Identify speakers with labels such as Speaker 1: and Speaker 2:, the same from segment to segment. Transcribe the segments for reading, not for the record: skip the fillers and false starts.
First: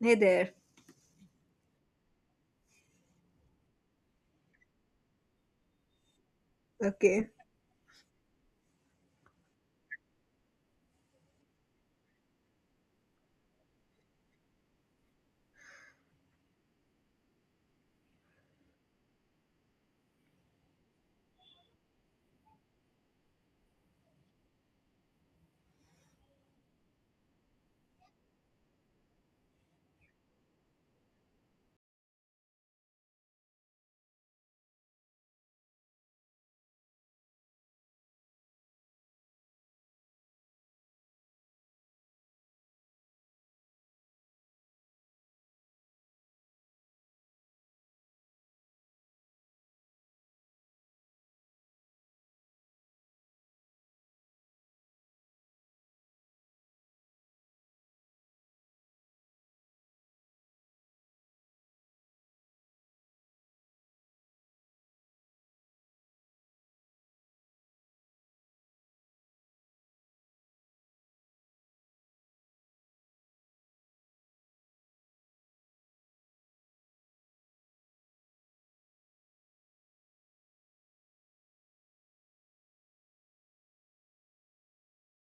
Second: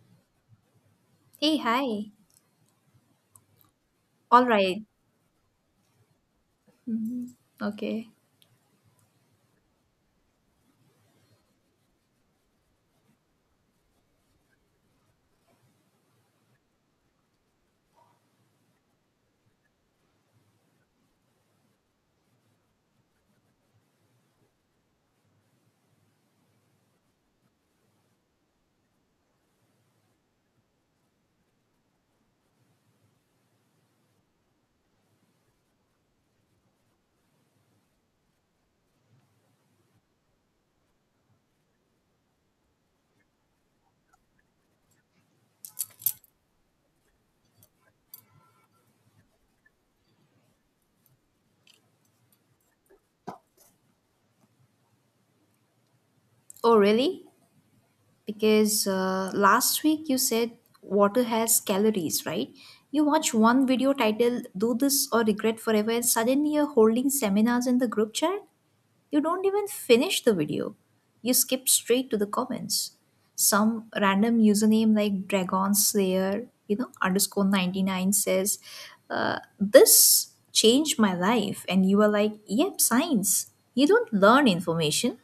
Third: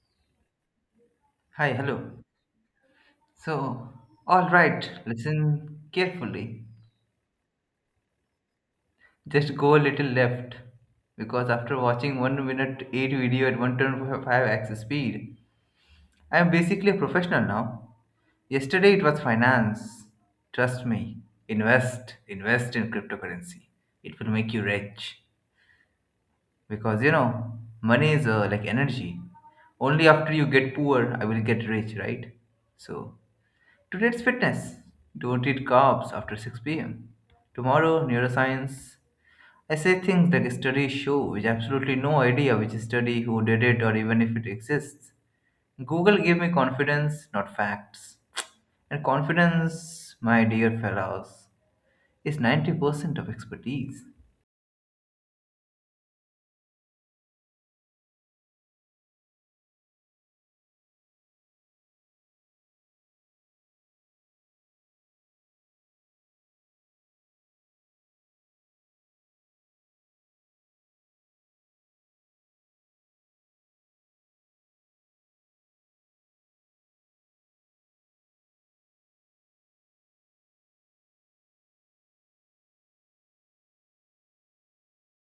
Speaker 1: Hey there.
Speaker 2: Hey,
Speaker 3: Hi,
Speaker 2: hi.
Speaker 3: hello. So,
Speaker 2: All
Speaker 3: all
Speaker 2: right.
Speaker 3: right, listen carefully.
Speaker 2: Mhm.
Speaker 1: Okay.
Speaker 2: Okay.
Speaker 3: Just go a little left because after watching 1 minute 8 video at 125x speed, I am basically a professional now. Yesterday it was finance. Trust me, invest in cryptocurrency. It will make you rich because money is like energy. Only after you get poor, I will get rich, right? So, today's fitness. Don't eat carbs after 6 pm. Tomorrow, neuroscience. I say things like studies show with absolutely no idea which study, who did it, or even if it exists. Google gave me confidence, not facts. And confidence, my dear fellows, is 90% of expertise.
Speaker 2: Oh, really? Because last week you said water has calories, right? You watch one video titled Do This or Regret Forever, and suddenly you're holding seminars in the group chat? You don't even finish the video. You skip straight to the comments. Some random username like Dragon Slayer, underscore 99 says, This changed my life. And you are like, Yep, science. You don't learn information.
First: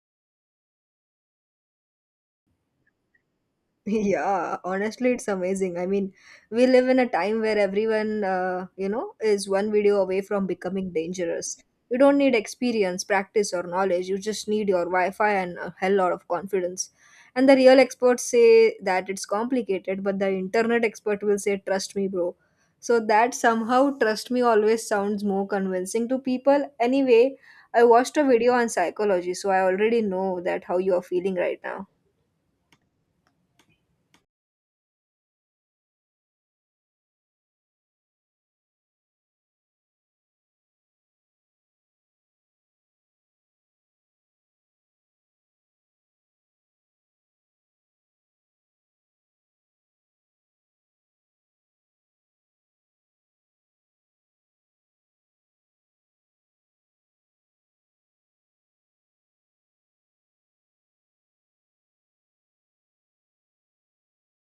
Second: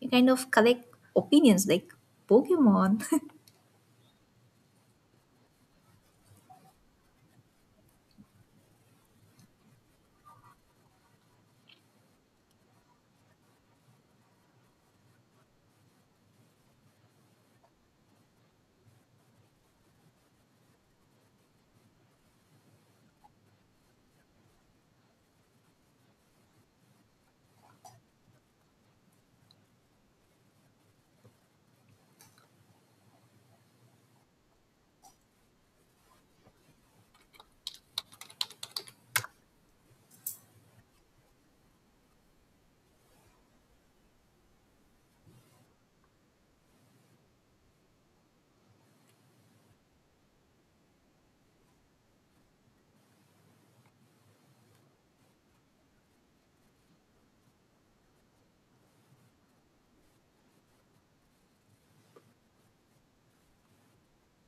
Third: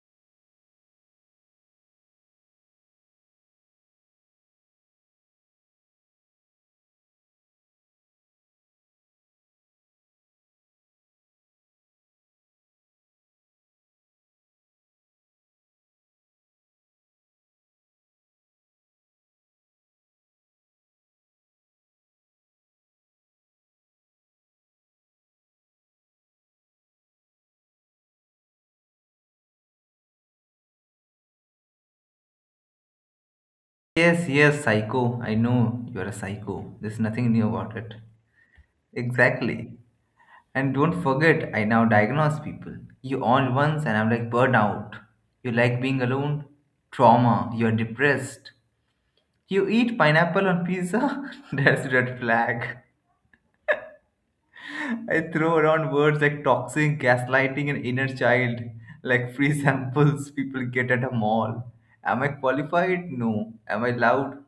Speaker 2: You kind of collect opinions like Pokemon.
Speaker 1: Yeah, honestly, it's amazing. I mean, we live in a time where everyone, is one video away from becoming dangerous. You don't need experience, practice, or knowledge. You just need your Wi Fi and a hell lot of confidence. And the real experts say that it's complicated, but the internet expert will say, "Trust me, bro." So that somehow "trust me" always sounds more convincing to people. Anyway, I watched a video on psychology, so I already know that how you are feeling right now.
Speaker 3: Yes, yes, psycho. I know you are a psycho. There's nothing new about it. Exactly. And don't forget, I now diagnose people. You all once, and I'm like burnout. You like being alone? Trauma. You're depressed. You eat pineapple on pizza? That's red flag. I throw around words like toxic, gaslighting, and inner child, like free samples people get at a mall. Am I qualified? No. Am I loud?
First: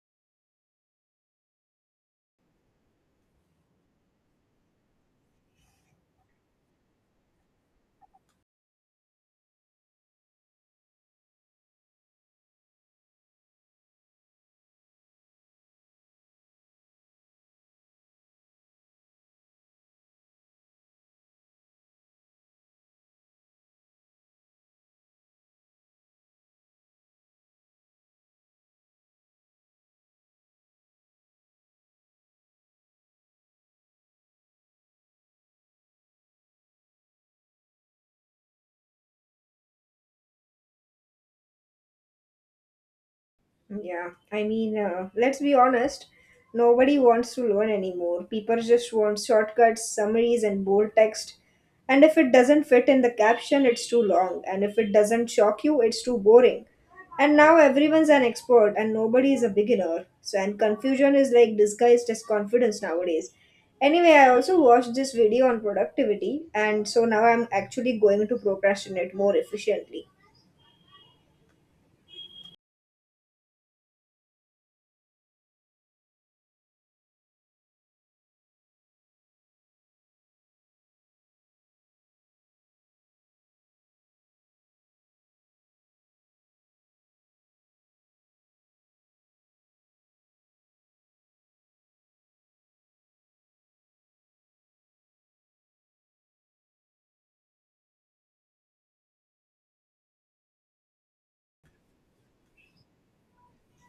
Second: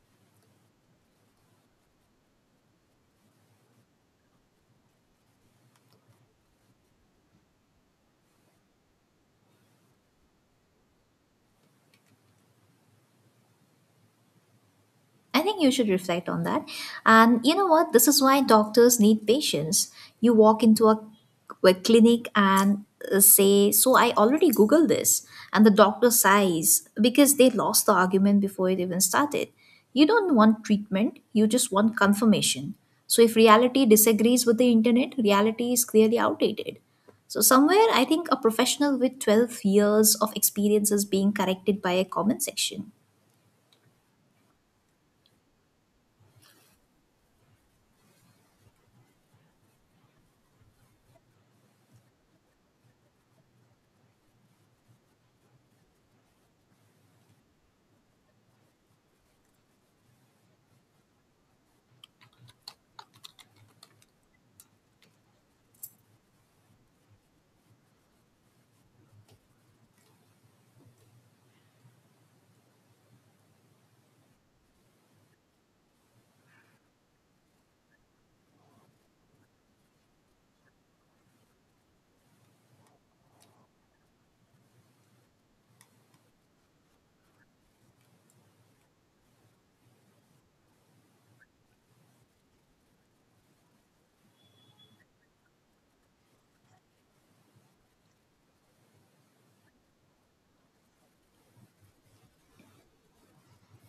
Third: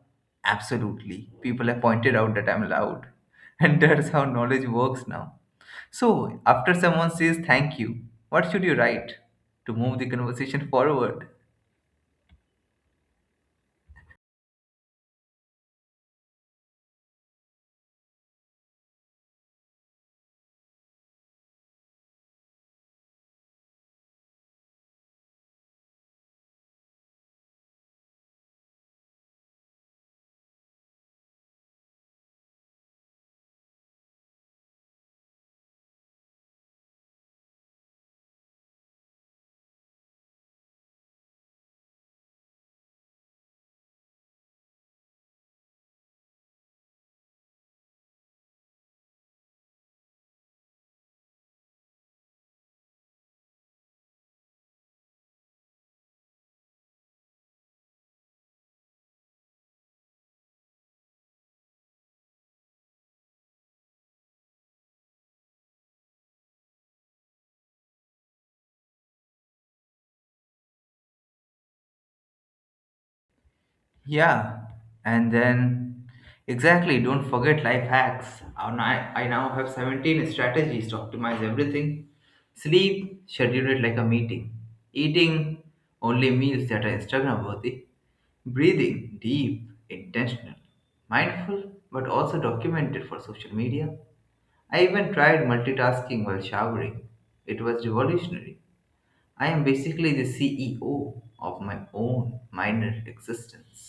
Speaker 3: Absolutely. People have pointed out that I'm loud. And that's how knowledge works now. So, after someone says thank you, what should you write to move the conversation forward?
Speaker 2: I think you should reflect on that. And you know what? This is why doctors need patience. You walk into a clinic and say, So I already Googled this. And the doctor sighs because they lost the argument before it even started. You don't want treatment, you just want confirmation. So if reality disagrees with the internet, reality is clearly outdated. So somewhere, I think a professional with 12 years of experience is being corrected by a comment section.
Speaker 1: Yeah, I mean, let's be honest. Nobody wants to learn anymore. People just want shortcuts, summaries, and bold text. And if it doesn't fit in the caption, it's too long. And if it doesn't shock you, it's too boring. And now everyone's an expert and nobody is a beginner. So, and confusion is like disguised as confidence nowadays. Anyway, I also watched this video on productivity, and so now I'm actually going to procrastinate more efficiently.
Speaker 3: Yeah, and then exactly, don't forget life hacks. And I now have 17 strategies to optimize everything. Sleep, schedule it like a meeting. Eating, only meals that are Instagram worthy. Breathing, deep, intentional, mindful, but also documented for social media. I even tried multitasking while showering. It was revolutionary. I am basically the CEO of my own minor existence.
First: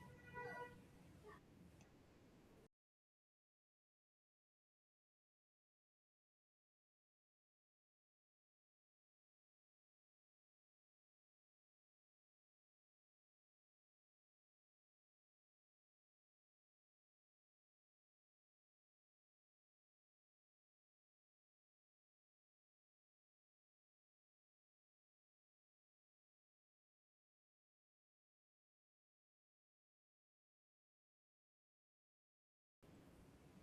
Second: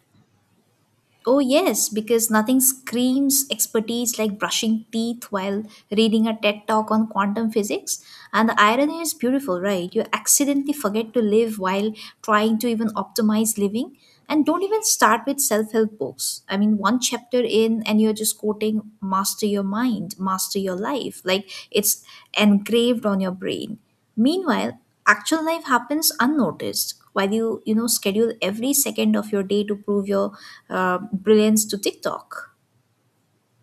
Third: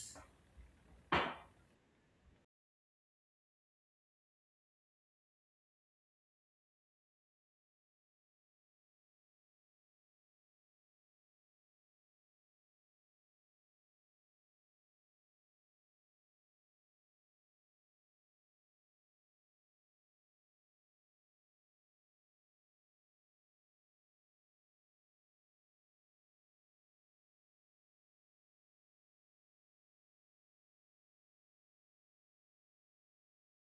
Speaker 2: Oh, yes, because nothing screams expertise like brushing teeth while reading a TED talk on quantum physics. And the irony is beautiful, right? You accidentally forget to live while trying to even optimize living. And don't even start with self help books. I mean, one chapter in, and you're just quoting master your mind, master your life. Like it's engraved on your brain. Meanwhile, actual life happens unnoticed while you know schedule every second of your day to prove your brilliance to TikTok.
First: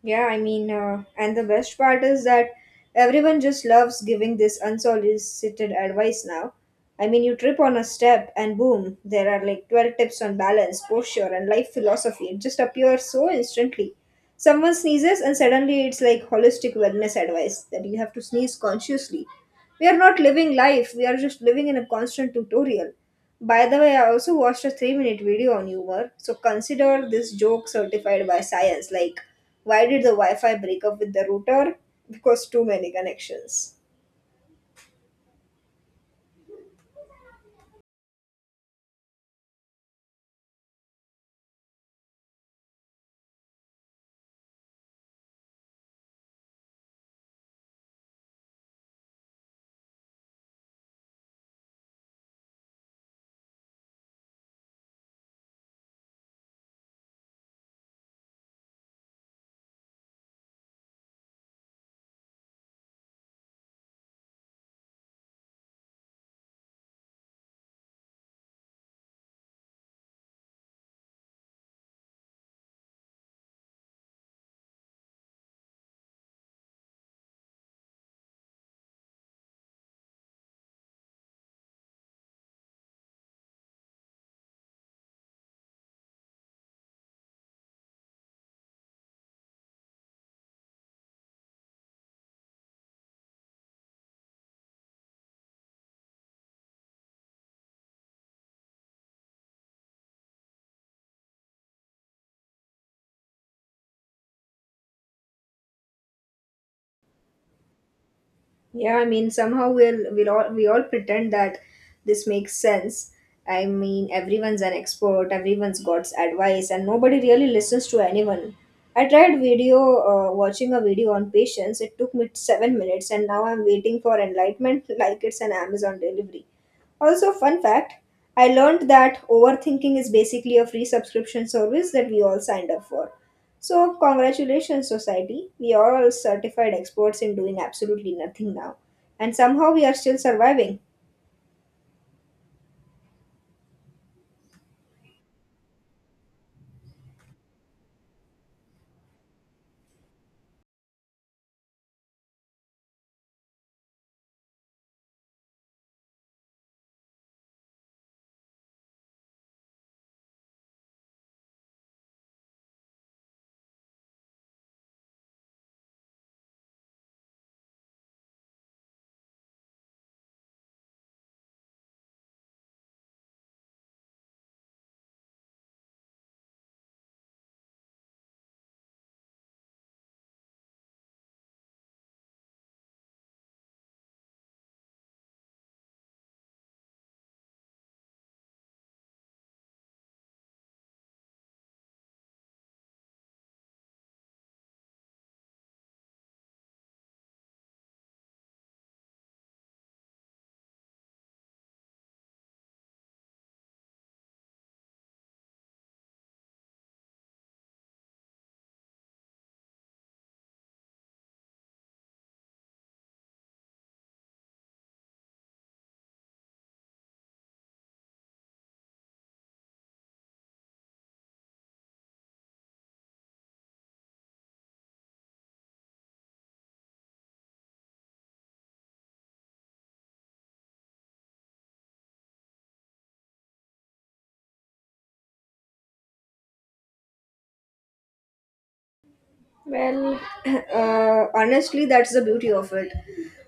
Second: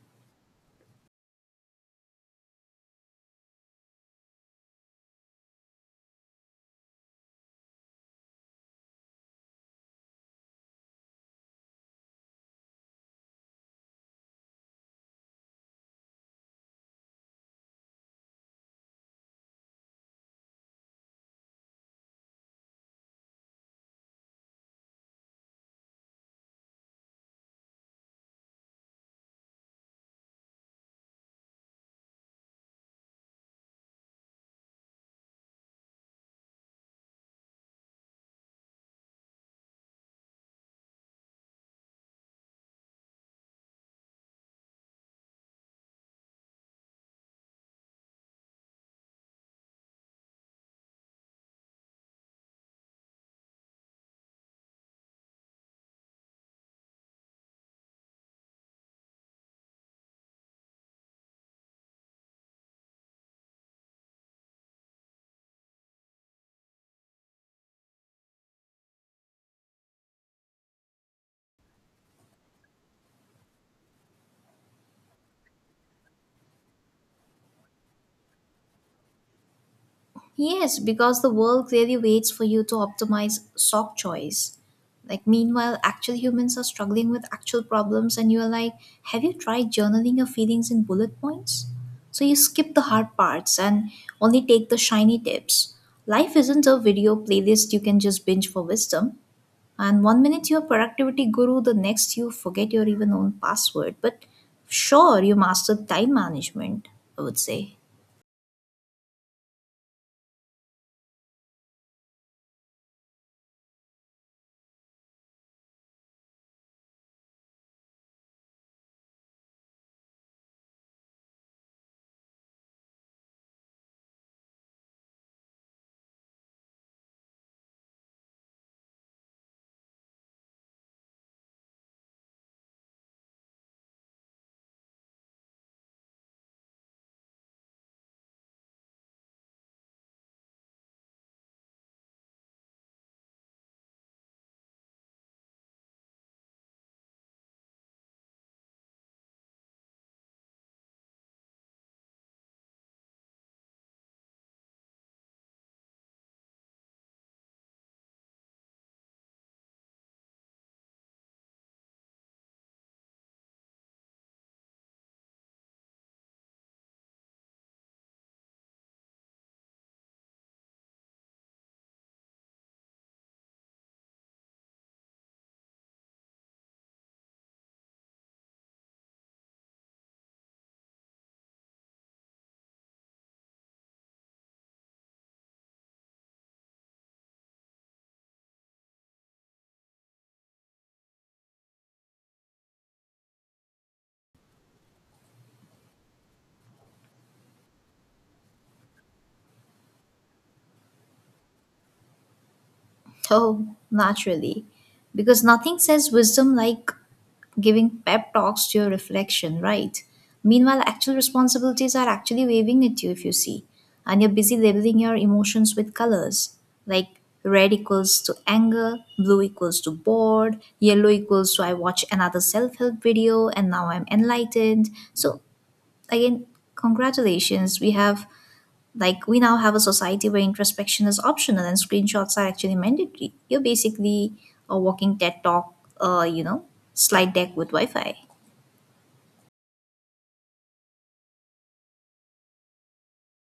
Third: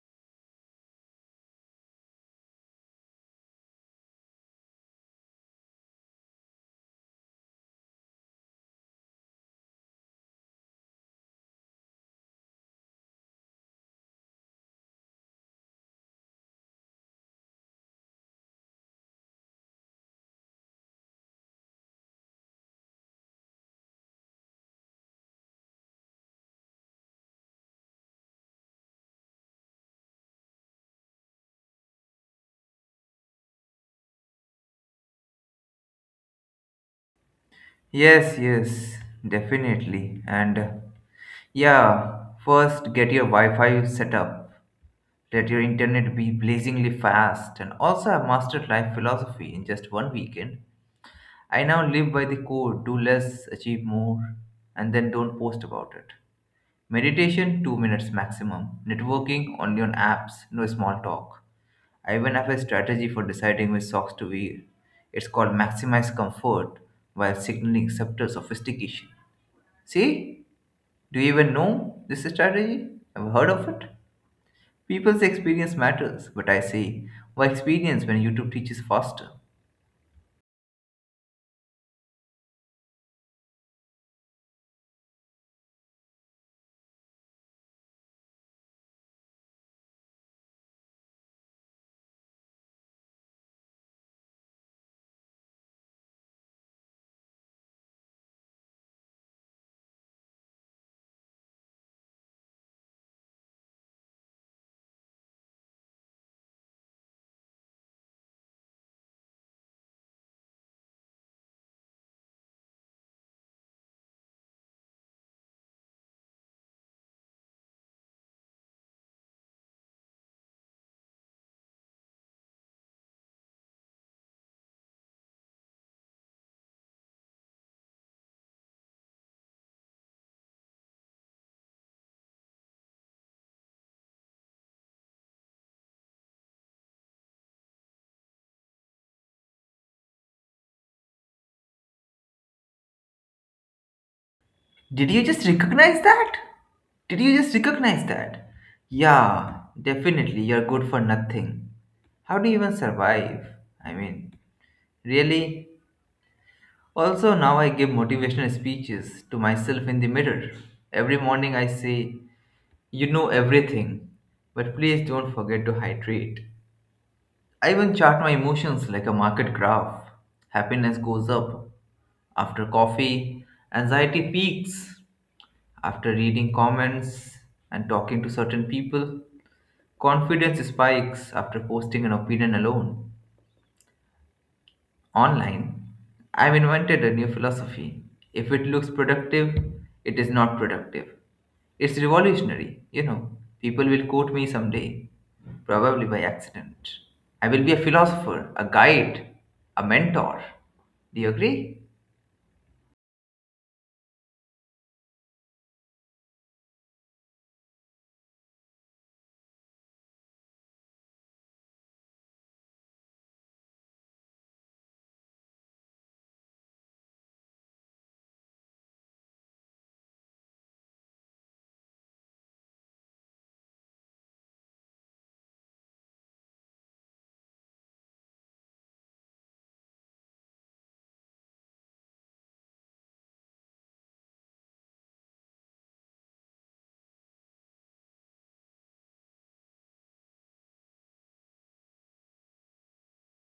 Speaker 1: Yeah, I mean, and the best part is that everyone just loves giving this unsolicited advice now. I mean, you trip on a step and boom, there are like 12 tips on balance, posture, and life philosophy. It just appears so instantly. Someone sneezes, and suddenly it's like holistic wellness advice that you have to sneeze consciously. We are not living life, we are just living in a constant tutorial. By the way, I also watched a 3-minute video on humor, so consider this joke certified by science. Like, why did the Wi Fi break up with the router? Because too many connections.
Speaker 3: Yes, yes, definitely. And yeah, first get your Wi-Fi set up. Let your internet be blazingly fast. And also, I've mastered life philosophy in just one weekend. I now live by the code: do less, achieve more, and then don't post about it. Meditation, 2 minutes maximum. Networking, only on apps, no small talk. I even have a strategy for deciding which socks to wear. It's called maximize comfort while signaling subtle sophistication. See, do you even know this strategy? I've heard of it. People's experience matters, but I say, why experience when YouTube teaches faster?
Speaker 2: Yes, because the world clearly waits for you to optimize sock choice. Like meanwhile, actual humans are struggling with actual problems, and you are like, have you tried journaling your feelings in bullet points? So you skip the hard parts and only take the shiny tips. Life isn't a video playlist you can just binge for wisdom. And one minute you're productivity guru, the next you forget your even own password. But sure, you mastered time management, I would say.
Speaker 1: Yeah, I mean, somehow we all pretend that this makes sense. I mean, everyone's an expert, everyone's got advice, and nobody really listens to anyone. Watching a video on patience. It took me 7 minutes, and now I'm waiting for enlightenment like it's an Amazon delivery. Also, fun fact, I learned that overthinking is basically a free subscription service that we all signed up for. So, congratulations, society. We are all certified experts in doing absolutely nothing now. And somehow we are still surviving.
Speaker 3: Did you just recognize that? Did you just recognize that? Yeah, definitely, you're good for nothing. How do you even survive? I mean, really? Also, now I give motivational speeches to myself in the mirror. Every morning I say, you know everything, but please don't forget to hydrate. I even chart my emotions like a market graph. Happiness goes up after coffee, anxiety peaks after reading comments and talking to certain people, confidence spikes after posting an opinion alone. Online, I've invented a new philosophy. If it looks productive, it is not productive. It's revolutionary, you know. People will quote me someday, probably by accident. I will be a philosopher, a guide, a mentor. Do you agree?
Speaker 2: Oh, naturally. Because nothing says wisdom like giving pep talks to your reflection, right? Meanwhile, actual responsibilities are actually waving at you if you see, and you're busy labeling your emotions with colors like red equals to anger, blue equals to bored, yellow equals to I watch another self help video and now I'm enlightened. So, again, congratulations, we have like we now have a society where introspection is optional and screenshots are actually mandatory. You're basically a walking TED talk, uh, you know, slide deck with Wi-Fi.
Speaker 1: Well, honestly, that's the beauty of it.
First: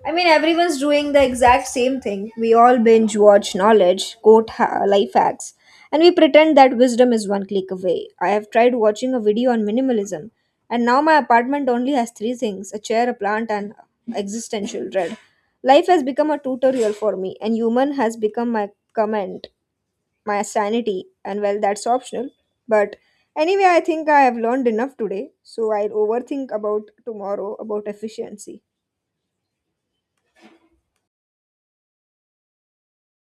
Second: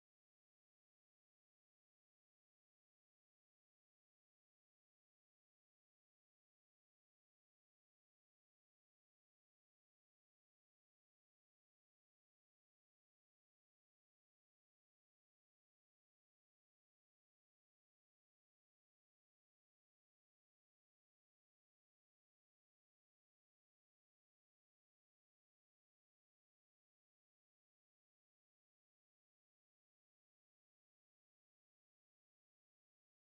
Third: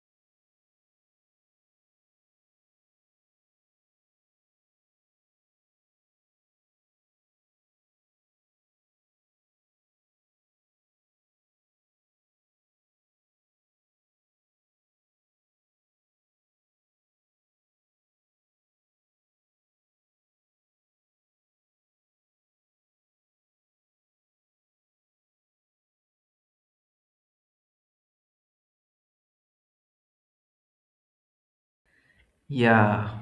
Speaker 1: I mean, everyone's doing the exact same thing. We all binge watch knowledge, quote life hacks, and we pretend that wisdom is one click away. I have tried watching a video on minimalism, and now my apartment only has three things: a chair, a plant, and existential dread. Life has become a tutorial for me, and human has become my comment my sanity, and well, that's optional. But anyway, I think I have learned enough today, so I'll overthink about tomorrow about efficiency.
Speaker 3: Yeah.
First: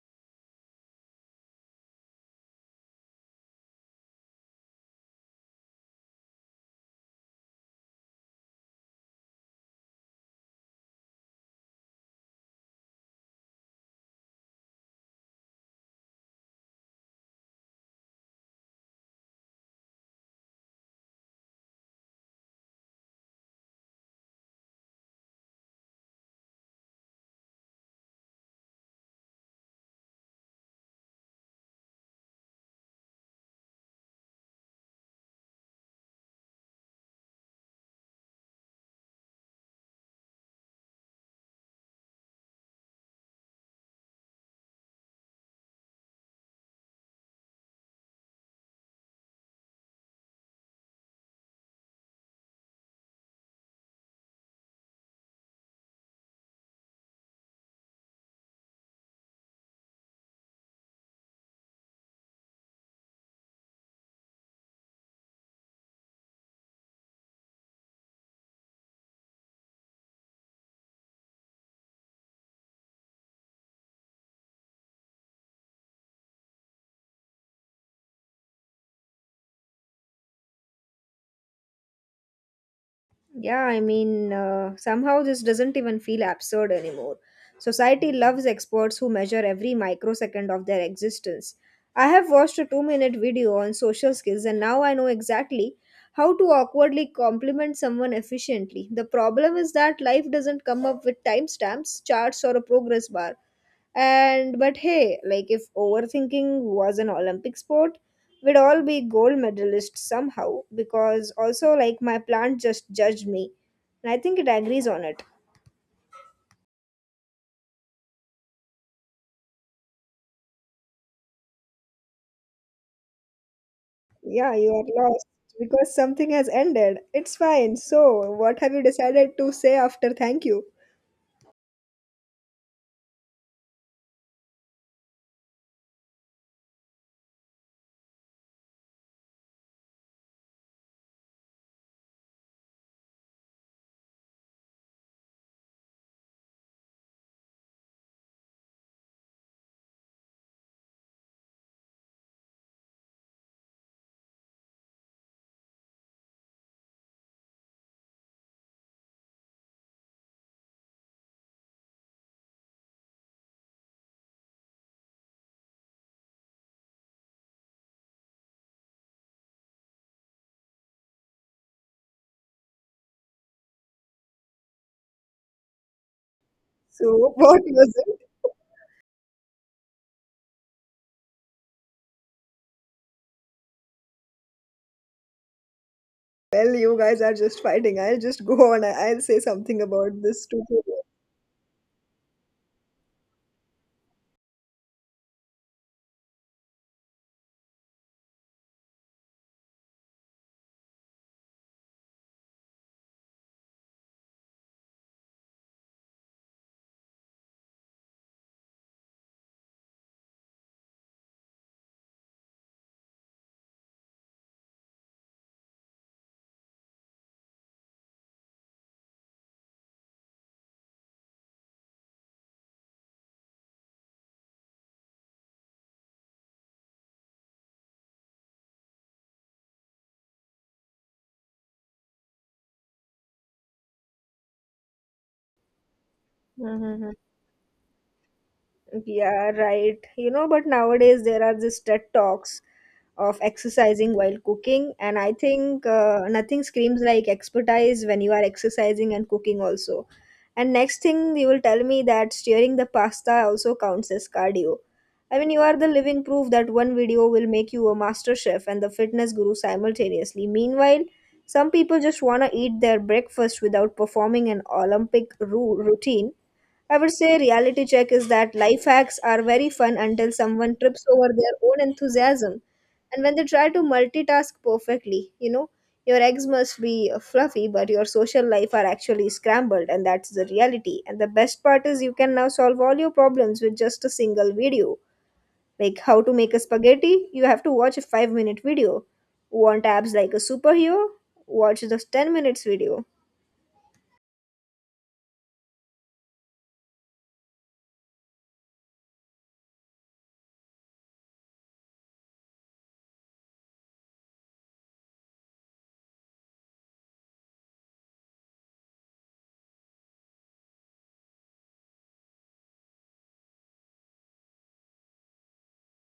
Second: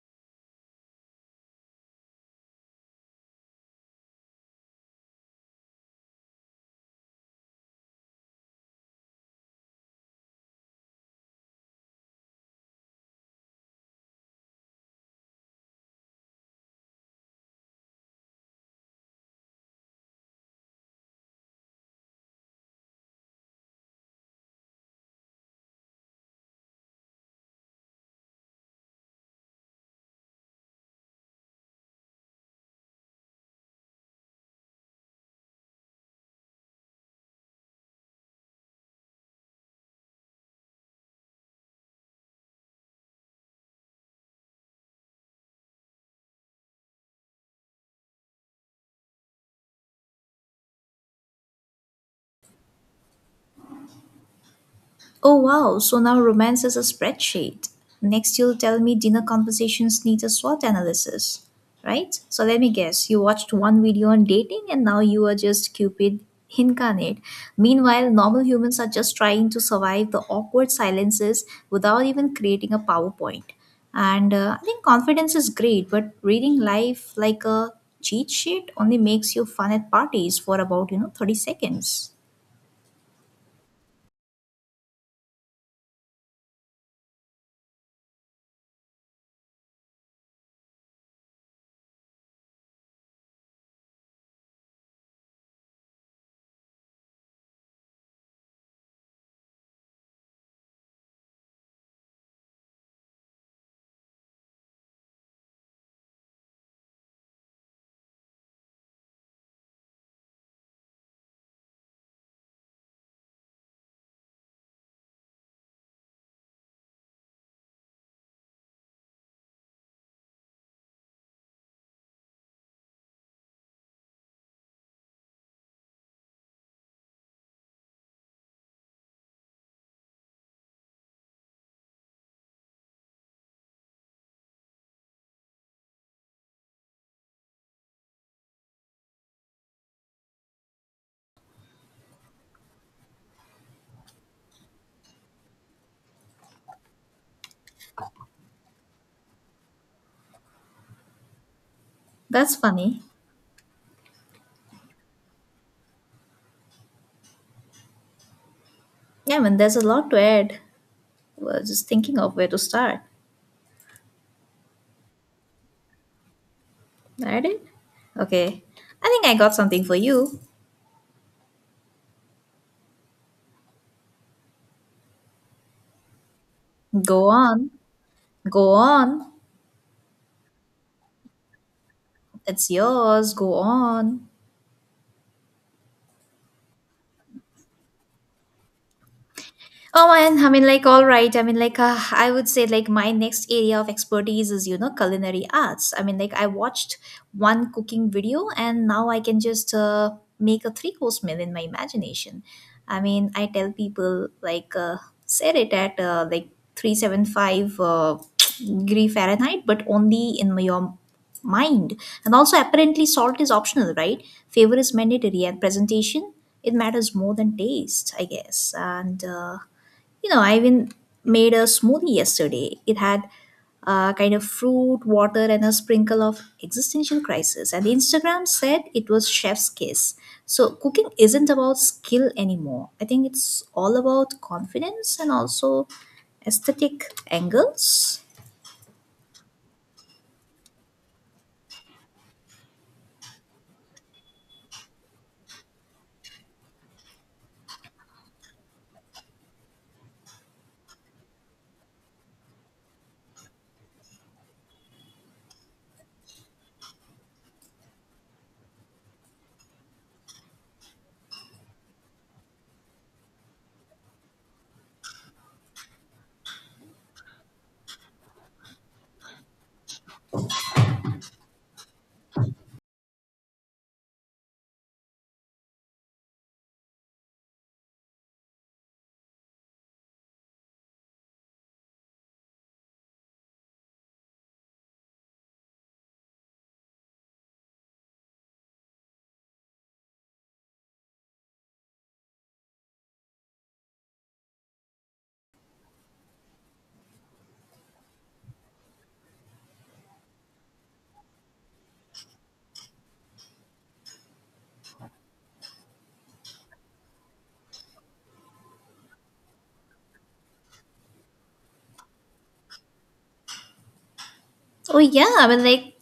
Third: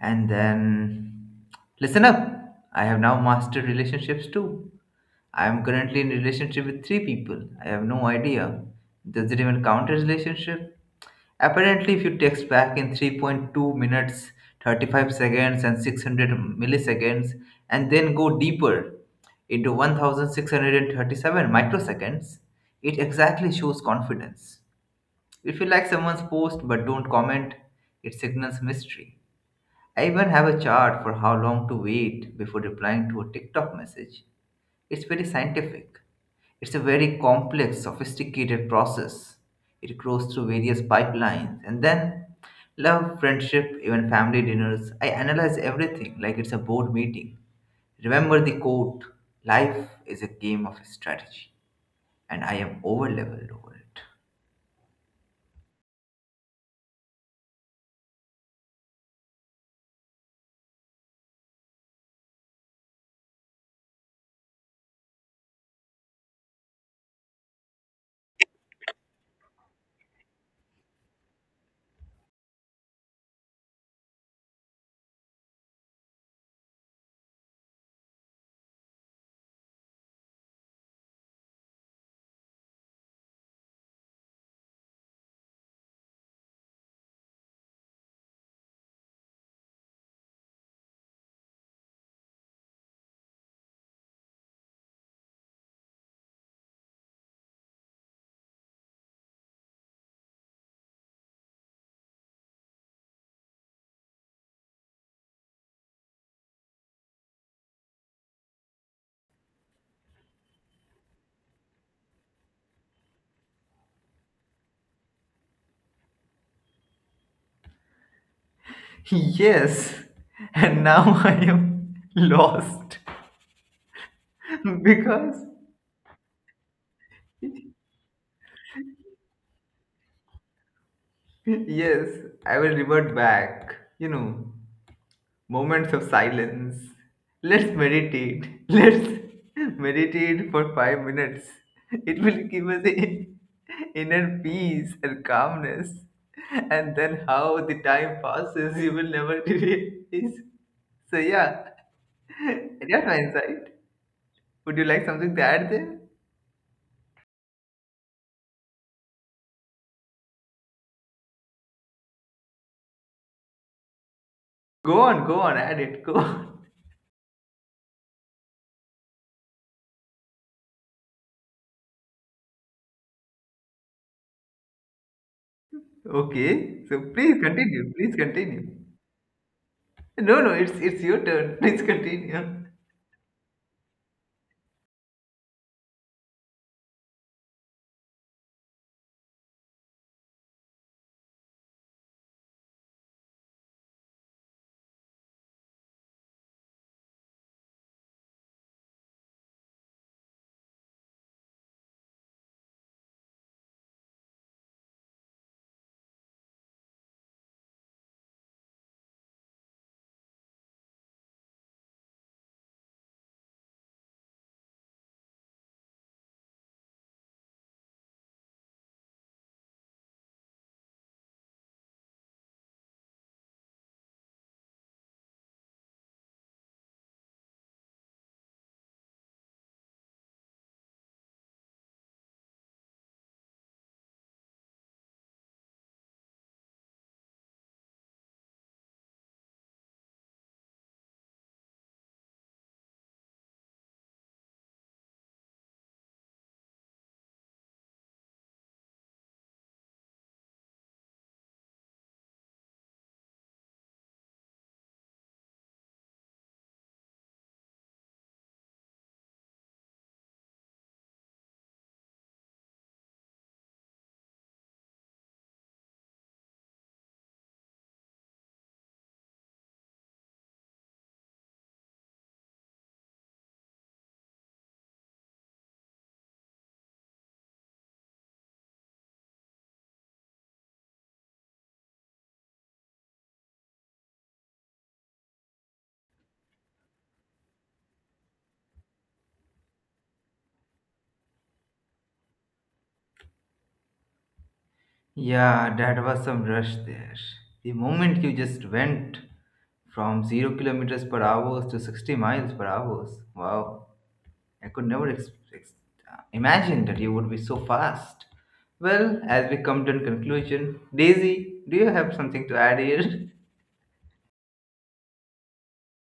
Speaker 3: And then, listen up. I have now mastered relationships too. I am currently in relationship with three people. I have no idea. Does it even count as relationship? Apparently, if you text back in 3.2 minutes, 35 seconds, and 600 milliseconds, and then go deeper into 1637 microseconds, it exactly shows confidence. If you like someone's post but don't comment, it signals mystery. I even have a chart for how long to wait before replying to a TikTok message. It's very scientific. It's a very complex, sophisticated process. It grows through various pipelines and then love, friendship, even family dinners. I analyze everything like it's a board meeting. Remember the quote life is a game of strategy, and I am overleveled over it.
Speaker 2: Oh wow, so now romance is a spreadsheet. Next, you'll tell me dinner conversations need a SWOT analysis, right? So let me guess, you watched one video on dating and now you are just Cupid incarnate. Meanwhile, normal humans are just trying to survive the awkward silences without even creating a PowerPoint. And I think confidence is great, but reading life like a cheat sheet only makes you fun at parties for about 30 seconds.
Speaker 1: Yeah, I mean, somehow this doesn't even feel absurd anymore. Society loves experts who measure every microsecond of their existence. I have watched a 2 minute video on social skills, and now I know exactly how to awkwardly compliment someone efficiently. The problem is that life doesn't come up with timestamps, charts, or a progress bar. And but hey, like if overthinking was an Olympic sport, we'd all be gold medalists somehow, because also, like, my plant just judged me. And I think it agrees on it.
Speaker 3: Yes, and now I am lost
Speaker 1: Yeah, you are lost
Speaker 3: because
Speaker 1: because something has ended. It's fine. So, what have you decided to say after "thank you"?
Speaker 3: yes, I will revert back. You know, moments of silence. Let's meditate. Let's meditate for 5 minutes. It will give us inner peace and calmness. And then how the time passes, you will never realize. So yeah,
Speaker 2: That's funny.
Speaker 3: that's my insight. Would you like something to add there?
Speaker 2: Yeah, man, there's a lot to add. Was just thinking of where to start.
Speaker 3: Go on, go on, add it, go on.
Speaker 2: I did. Okay. I think I got something for you.
Speaker 3: Okay, so
Speaker 1: So,
Speaker 2: Go
Speaker 3: please
Speaker 1: what
Speaker 2: on.
Speaker 3: continue,
Speaker 1: was
Speaker 3: please
Speaker 1: it?
Speaker 3: continue.
Speaker 2: Go on.
Speaker 3: No, no, it's your turn. Please continue.
Speaker 2: It's yours. Go on.
Speaker 1: Well, you guys are just fighting. I'll just go on. I'll say something
Speaker 2: Oh,
Speaker 1: about
Speaker 2: and
Speaker 1: this too.
Speaker 2: all right. I would say, my next area of expertise is, you know, culinary arts. I watched one cooking video and now I can just make a three course meal in my imagination. I mean, I tell people, set it at 375 degree Fahrenheit, but only in your mind. And also, apparently, salt is optional, right? Flavor is mandatory, and presentation, it matters more than taste, I guess. You know, I even made a smoothie yesterday. It had kind of fruit, water, and a sprinkle of existential crisis. And Instagram said it was chef's kiss. So cooking isn't about skill anymore. I think it's all about confidence and also aesthetic
Speaker 1: Mm-hmm.
Speaker 2: angles.
Speaker 1: Yeah, right. You know, but nowadays there are these TED Talks of exercising while cooking, and I think, nothing screams like expertise when you are exercising and cooking also. And next thing you will tell me that stirring the pasta also counts as cardio. I mean, you are the living proof that one video will make you a master chef and the fitness guru simultaneously. Meanwhile, some people just want to eat their breakfast without performing an routine. I would say reality check is that life hacks are very fun until someone trips over their own enthusiasm. And when they try to multitask perfectly, you know, your eggs must be fluffy, but your social life are actually scrambled, and that's the reality. And the best part is you can now solve all your problems with just a single video. Like, how to make a spaghetti, you have to watch a 5-minute video. Want abs like a superhero? Watch the 10 minutes video.
Speaker 3: Yeah, that was some rush there. The moment you just went from 0 kilometers per hour to 60 miles per hour, wow, I could never imagine that you would be so fast. Well, as we come to a conclusion, Daisy, do you have something to add here?
Speaker 2: Oh yeah,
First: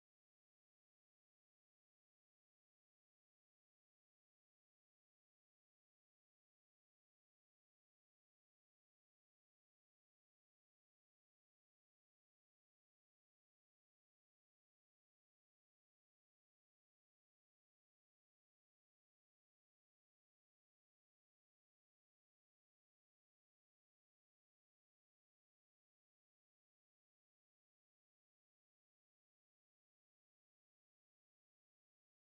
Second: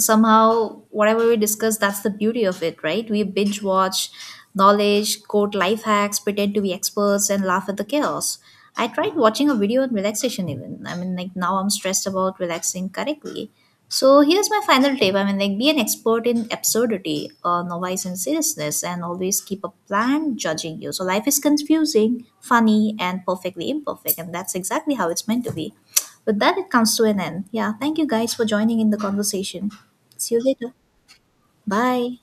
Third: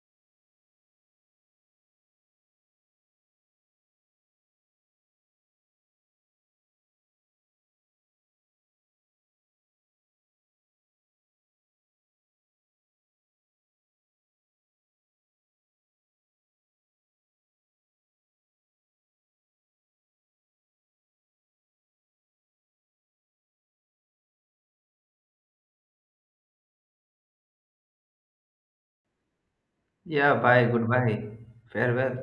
Speaker 2: somehow whatever we discuss, that's the beauty of it, right? We binge watch knowledge, quote life hacks, pretend to be experts and laugh at the chaos. I tried watching a video on relaxation even. Now I'm stressed about relaxing correctly. So here's my final tip. Be an expert in absurdity, novice in seriousness, and always keep a plan judging you. So life is confusing, funny, and perfectly imperfect, and that's exactly how it's meant to be. With that, it comes to an end. Yeah, thank you guys for joining in the conversation. See
Speaker 3: Yeah,
Speaker 2: you
Speaker 3: bye,
Speaker 2: later.
Speaker 3: goodbye,
Speaker 2: Bye.
Speaker 3: farewell.